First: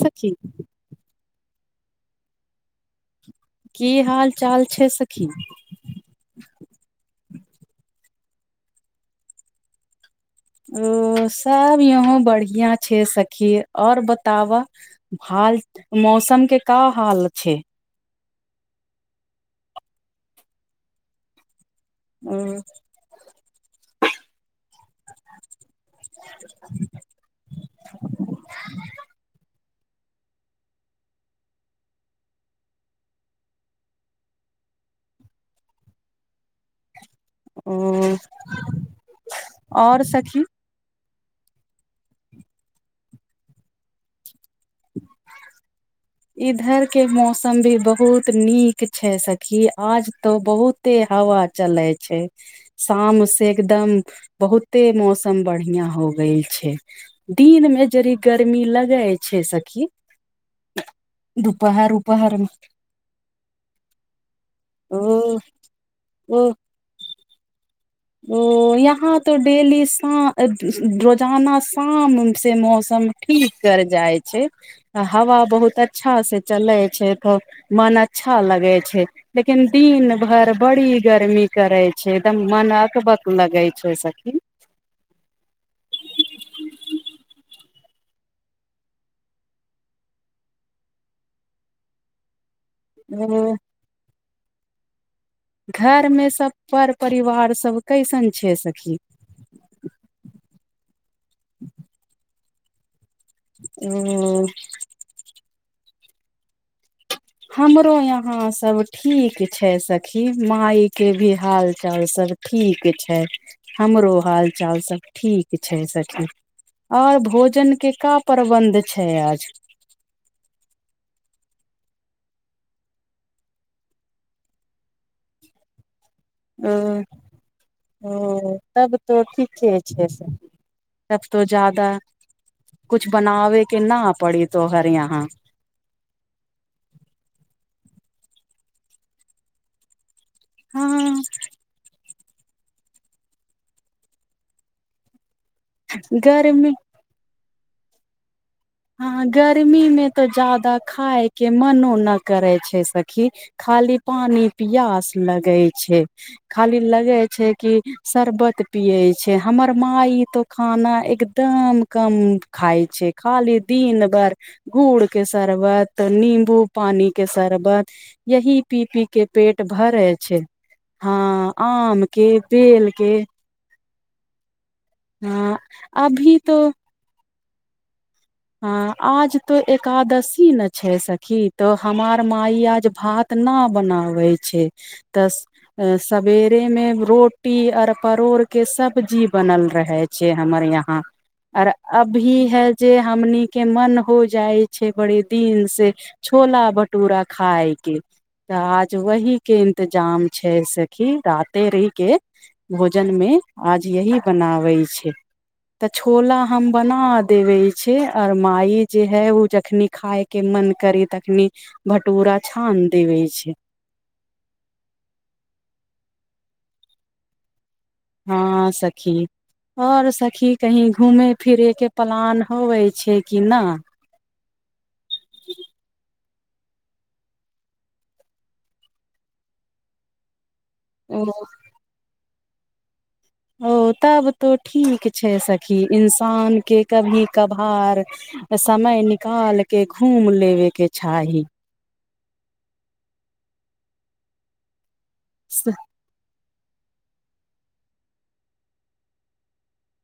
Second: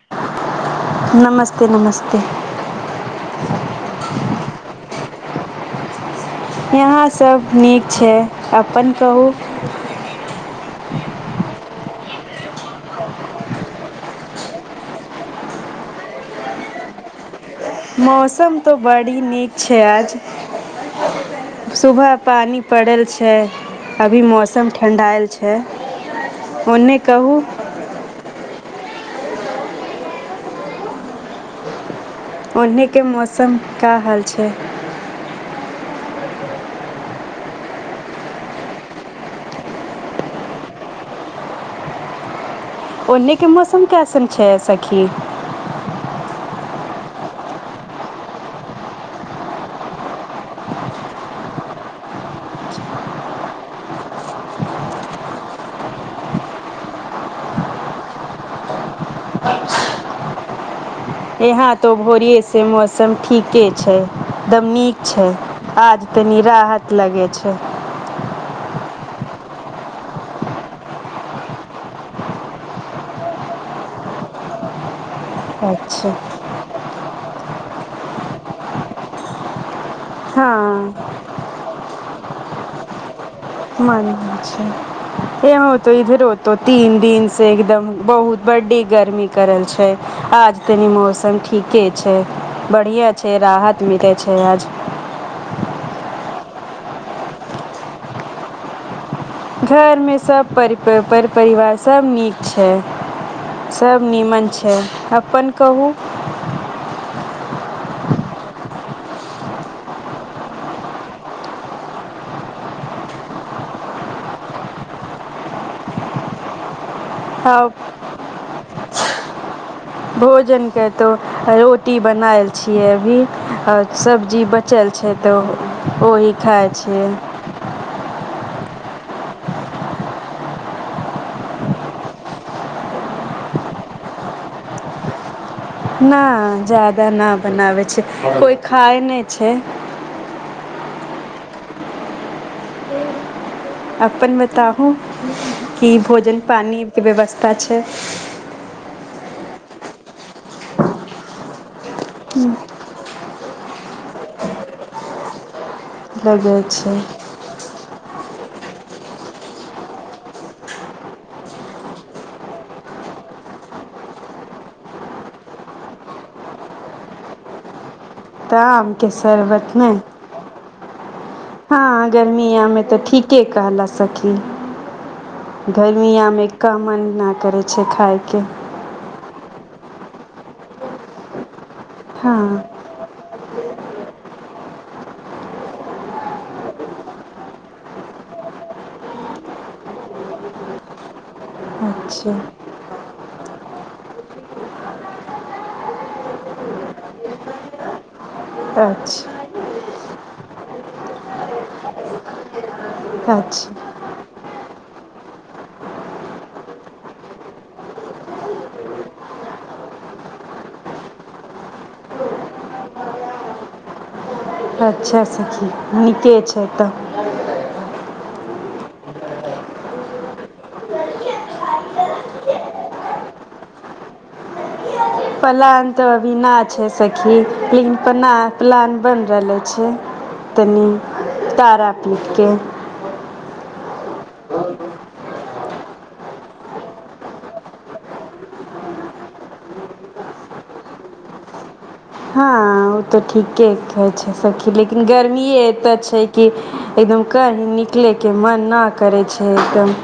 सखी नमस्ते नमस्ते की हाल चाल छै सखी खी यहाँ सब नीक छै अपन कहू ओ सभ यहुं बढ़ियां छै सखी और बताब हाल मौसम के का हाल छै मौसम तऽ बड़ी नीक छै आज सुबह पानि पड़ल छै अभी मौसम ठीक ठंडाएल छै ओने कहू ओन्हिके मौसम का हाल छै ओ आओर सखी ओन्ने के मौसम कैसन छै सखी इधर के मौसम भी बहुत नीक छै सखी आज तो बहुते हवा चले छै शाम से एकदम बहुते मौसम बढ़ियां हो गैल छै दिन मे जड़ी गर्मी लगे छै स खी यहाँ त भोरियेसे मौसम ठीके छै दम ओ नीक छै आज तनी ओ राहत लगै छै ओ यहाँ तो डेली शा रोजाना शाम से मौसम ठीक कर जाइ छै हवा बहुत अच्छा से चले छै तब मन अच्छा लगै छै लेकिन दिन भर बड़ी हँ गर्मी करइ छैदम मन आ है बक मन होई छै यहों त इधरो त तीन दिन से एकदम बहुत बड्डी गर्मी करल छै आज तनी मौसम ठीके छै बढ़िआ छै ओ राहत मिले छै छै आज घरमे सब घर परिवारसभ कैसन छै सखी घरमे सब परि पर परि परिवार सब नीक छै सब ओ नीमन छै अपन कहू हमरो यहाँ सब ठीक छै सखी मायके भी हालचाल सब ठीक छै हमरो हालचाल सब ठीक छै सखी आओर आ भोजन के कप परबन्ध छै आज बनाएल छियै अभी आओ सब्जी बचल छै त ओही खाइ ओ छियै ओ तब तो ठीके छै सखी तब तो जादा कुछ बनाबे के न पड़ी तोहर यहाँ न जदा न बनावै छै कोइ खाय नहि छै हँ अपन बताहू कि भोजन गर्मी पानी के व्यवस् पाछे हँ गर्मी मे तो जादा खायके मनो नइ न करै छै स खी खाली पानी पियास लगै छै लगै खाली छै लगे छै कि शरबत पियै छै हमर माई त खाना एकदम कम खाइ छै खाली दिन भर गुड़ के शरबत नींबू पानी के शरबत यही तऽ पी आम पी के पेट शरबत ने भरै छै हँ आम हँ के गर्मिया मे बेल तऽ के ठीके कहलस सखी हँ गर्मिया अभी मे तो का महिना करै छै खाइ हँ आज तो एकादशी न छै सखी तऽ हमार हँ माइ आज भात न बनाबै छै तऽ सबेरे मे रोटी आर परोड़ के सब्जी बनल रहे छै हमर यहाँ आर अच्छा अभी है जे हमणी के मन हो जाइ छै बड़े दिन से छोला भटूरा खाय के तऽ आज वही अच्छा के त जाम छै सखी राते रहि के भोजन मे अच्छा आज यही बनाबे छै तऽ छोला हम बना देबे छै आओर मााय जे है ओ जखनी खायके मन करी तखनी भटूरा छान देबे छै अच्छा सखी नीके छै तऽ हँ सखी और सखी कही घूमेय फिरैके प्लान होवै छै कि ना पलान तऽ अभी ना छै सखी लेकिन पना प्लान बनि रहलै छै तनी ओ तारा पिठ के ओ तब तो ठीक छै सखी इंसानके कभी कभार समय निकाल के घूमि लेबेके चाही हँ ओ तऽ ठीके कहै छै सखी गर्मि एतऽ छै कि एकदम कही निकलेके मन न करै छै एकदम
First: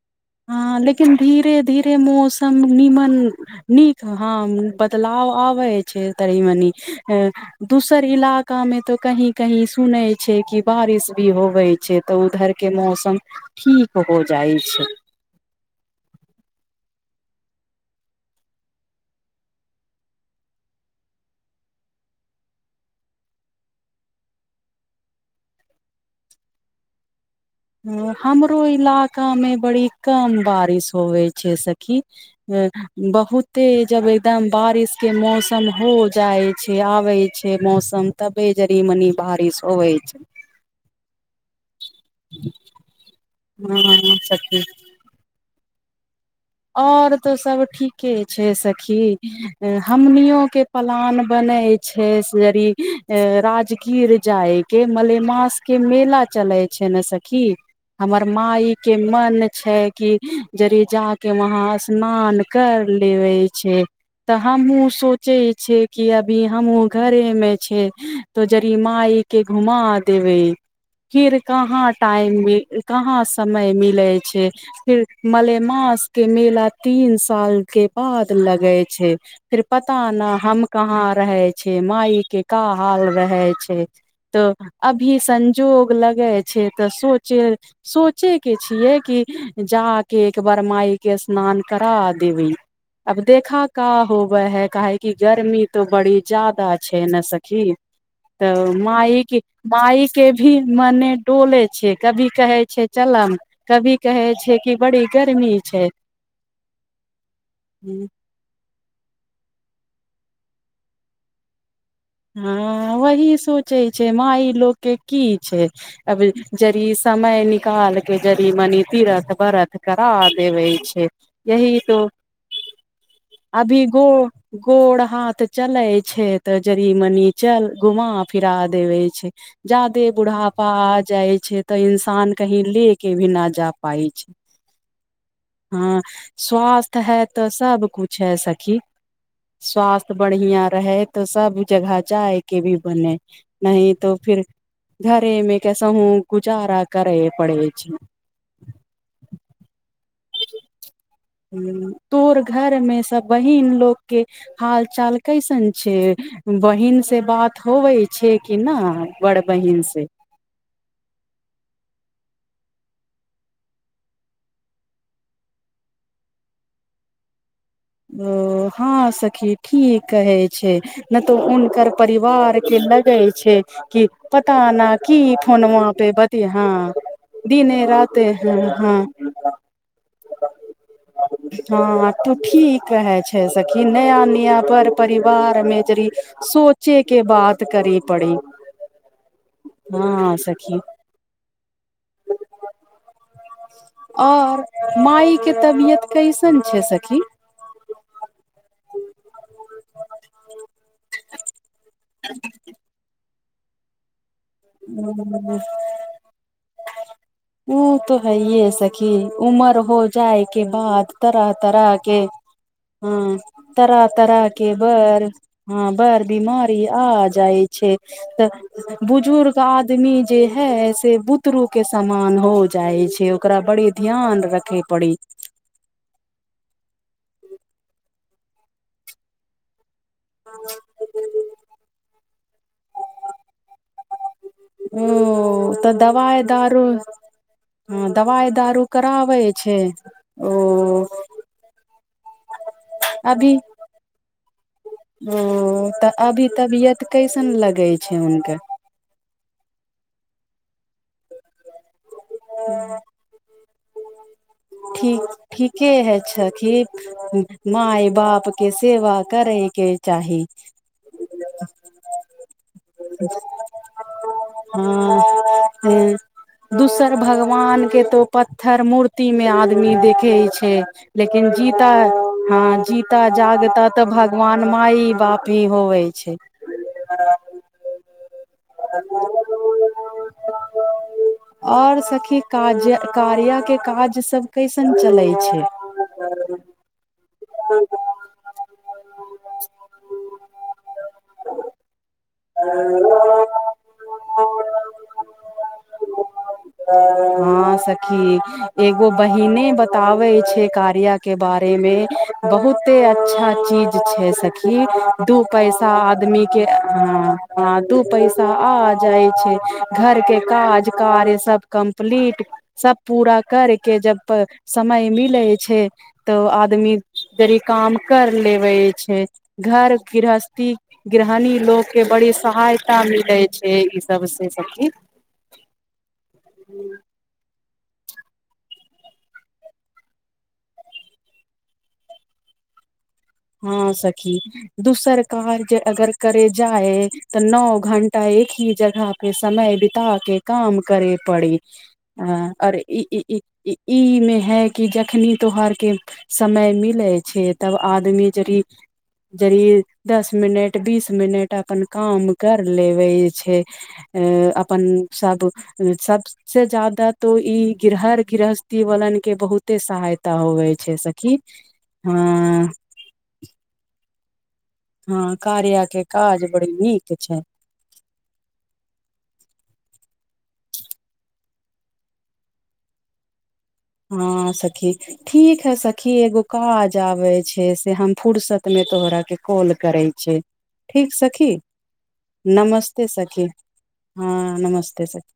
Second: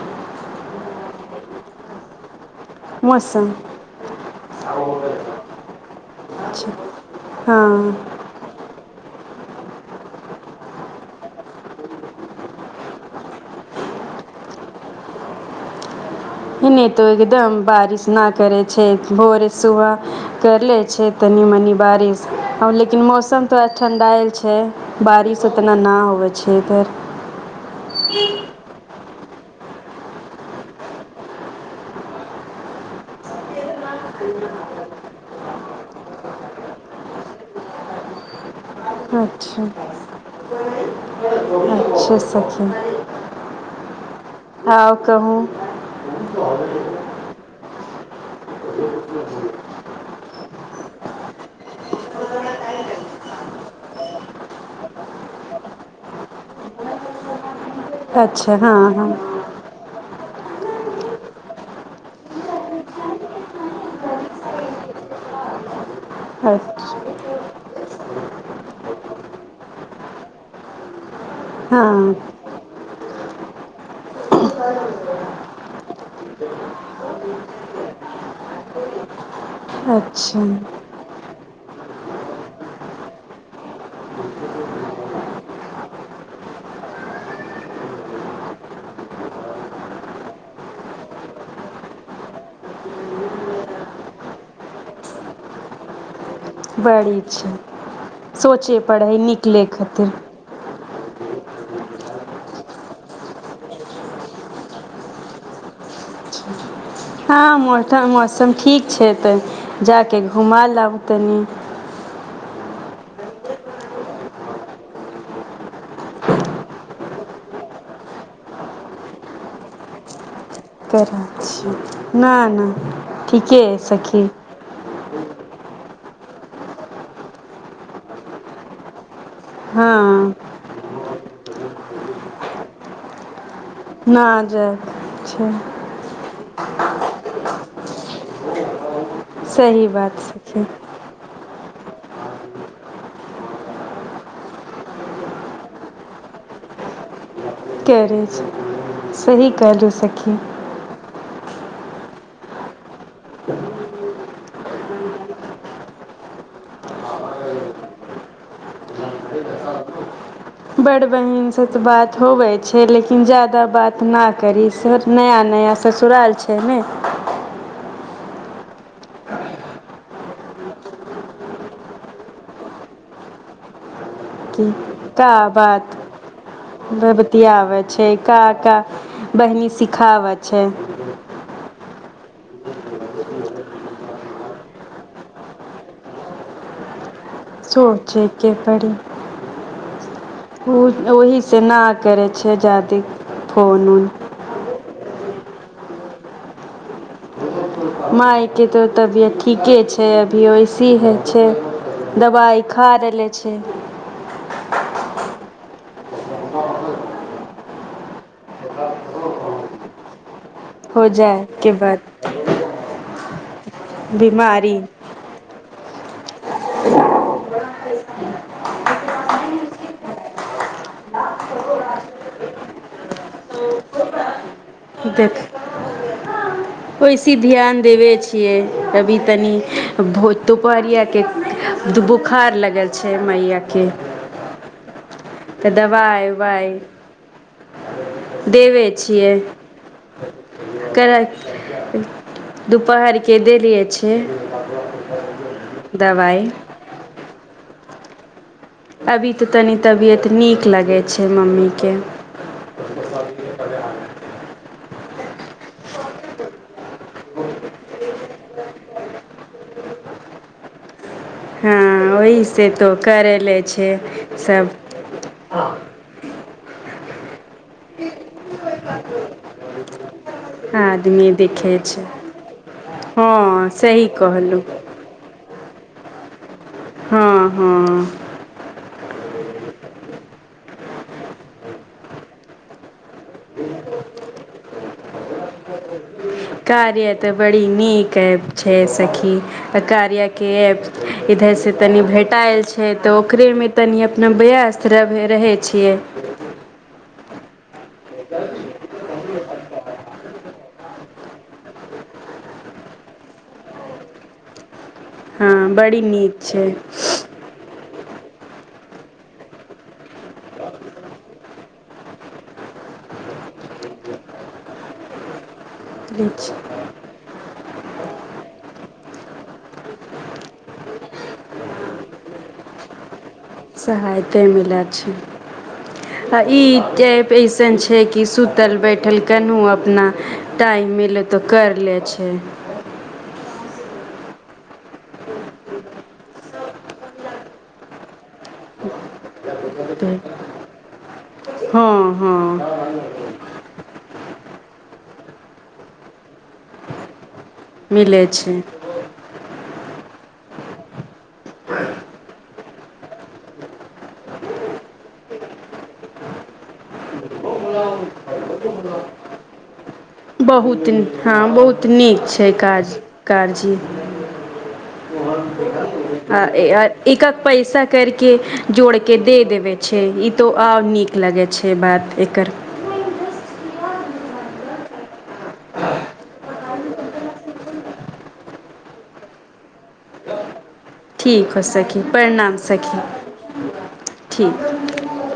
हँ लेकिन धीरे धीरे मोस नीमन मौसम नीक हॅं बदलाव आबै छै तनी मनी छै है हँ दूसर इलाका मे तऽ कही कहीं सुनै छै कि बारिश भी होवै छै तऽ उधर के मौसम ठीक हो जाइ छै नहि तऽ एकदम बारिश नहि करै छै भोरे सुबह करि लै छै तनि मनि बारिश आब लेकिन मौसम तोड़ ठण्डायल छै बारिश उतना नहि होैवै छै इधर हमरो इलाकामे बड़ी कम बारिश होवै छै सखी बहुते जब एकदम बारिशके मौसम हो जाइ छै आबै छै मौसम तबे जड़ी मनी बारिश अच्छा होबै छै अच्छा सखी हूँ आउ कहू आओर तऽ सभ ठीके छै सखी हमनियोके प्लान बनै छै राजगीर जायके मलेमासके मेला चलै छै ने सखी हमर अच्छा हँ माय के हँ मन छै कि जरी जा के वहाँ स्नान कर लेबे छै तऽ हमहु सोचै छीयै कि अभी हमहु अच्छा घरे मे छै तो जरी माय के घुमा देबे फिर कहाँ हँ टाइम मिल कहाँ समय मिले छै फिर मलेमास के मेला तीन साल के बाद लगे छै फीर पता न अच्छा हम कहाँ रहे छी माय के का हाल रहै छै तऽ अभी संजोग लगे छै तऽ सोचे सोचे के छियै कि जा के एक बार माय के स्नान करा देबय अब देखा क होबए है काहै कि गर्मी तो बड़ी जादा छै ने सखी तऽ सोचय पड़ै हइ मायके निकलै माय खातिर के भी मने डोले छै कभी कहे छै चलम कभी कहे छै कि बड़ी गर्मी छै हँ मठम मौसम ठीक छै तऽ जा कऽ घुमाय लाबु तनि हँ वही सोचै छै माय लोक के की छै अब जड़ी समय निकाल के जड़ी मनी तीरथ व्रत करा देवे छै करै छी यही तो नहि नहि ठीके हइ अभी गो सखी गोड़ हाथ चलै छै तऽ जड़ि मनी चल घुमा फिरा देवे छै जा हँ दे बुढ़ाप पा आ जाइ छै तऽ इंसान कहीं ले के भी न जा प पाइ छै नहि जाइके छै हँ स्वास्थ है तऽ सब कुछ है सखी सही स्वास्थ बात सखी बढ़िया रहै तऽ ऊ जगह जायके भी बने नही तो फिर घरे मे कैसहू गुजारा करे पड़े छै केरेज सही [unintelligible] कहलू सखी तोर घरमे सब बहिन लोकके हाल चाल कैसन छै बहिन से बात होबै छै कि ना बड़ बहिन से बड़ बहीनसँ तऽ बात होबै छै लेकिन ज्यादा बात नाह करी से नया नया ससुराल छै ने ओ हँ सखी ठीक कहै छै ना तऽ हुनकर परिवार के लगै छै कि पता कि न की का फोनमा बात पे बती हँ बभबतियाबै दिने छै राते का हँ का हँ बहिनी सिखाबै छै तु ठीक कहै छै सखी नया निया पर परिवार मे जरी सोचे के बात करी पड़ी सोचेके परी हँ ओ सखी ओहि से न करै छैजादी और मााय के तबियत कैसन छै सखी माय के तो त बीयत ठीके छै अभी ऐसे हे छै दवाई खा रहले छै छे ह ह ओ तऽ है य सखी उमर हो जाए के हो बाद तरह जाइके तरह बाद के हं तरह तरह के बीमारी बेर हं [inaudible] बीमारी आ जाइ छै तऽ बुजुर्ग आदमी जे है से बुतरू के सामान हो जाइ छै ओकरा बड़ी ध्यान रखे पड़ी देख ओइस बेसी ध्यान देबै छियै अभी तनी भोत तोपारियाके दु बु बुखार लगल छै मैयाके ओ अ तऽ दबाइ दवाइ उबाइ दारू हँ दवाई दारू देबे छियै कराबै छै ओ कर दुपहरके अभी देलेय छै ओ तऽ दबाइ अभी तबियत कैसन लगे छै हुनकर अभी तऽ तनी तबियत नीक लगैत छै मम्मीके ह ठीक ठीके है छखखि माय बाप के सेवा करयके चाही नऔइस से तऽ करि लै छै सभ हँ ह दूसर भगवान के तो पत्थर मूर्ति मे आदमी देख केछै आदमी लेकिन देखै जीता छै हँ जीता हँ जागता तऽ सही भगवान कहलहुँ माइ बाप भी होवै छै आ हँ [unintelligible] हँ आओर सखी काजक कार्याके काजसभ कैसन चलै छै ह [unintelligible] कार्य तऽ बड़ी नीक ऐप छै सखी त कार्यके ऐप इधरसँ तनि भेट पटायल छै तऽ ओकरेमे तनी अपना व्यस्त रहबे रहै छियै हँ सखी एगो बहिने बताबे छै कार्या के बारे मे बहुते अच्छा चीज छै सखी दू हँ पैसा बड़ी नीक आदमी के हं आ दू पैसा आ जाइ छै घर के काज कार्य सब कम्प्लीट सब पूरा कर के जब समय मिले छै तऽ आदमी री काम कर लेबे छै घर गृहस्थी गृहणी लोक के बड़ी सहायता मिले सहायते मिलैत छै आ ई टेप इस एसन छै कि सुतल बैठल केनू अपना टाइम मिलै तऽ कर ले छै हँ सखी दोसर कार्य अगर करे जाय तऽ नओ घंटा एक ही जगह पे समय बित के काम करे पड़ी हँ आ हँ अरे ई इ मे है कि जखनी तोहार के समय मिले छै तब मिलै आदमी छै जरी जरी दस मिनट बीस मिनट अपन काम कर लेबे छै अ अपन सब सबसे जादा तो ई गृहर गृहस्थी वालन के बहुते सहायता होवे बहुत छै हँ सखी बहुत नीक छै हँ काज काज इ हँ कार्या के काज आ बड़ी नीक एक छै पैसा करके जोड़के दे देबै छैे ई तऽ आउर नीक लगै छै बात एकर हँ सखी ठीक हइ सखी एगो काज आबैत छै से हम फुर्सतमे तोहराके कॉल करैत छी ठीक सखी हो सखी प्रणाम नमस्ते सखी हँ ठीक नमस्ते सखी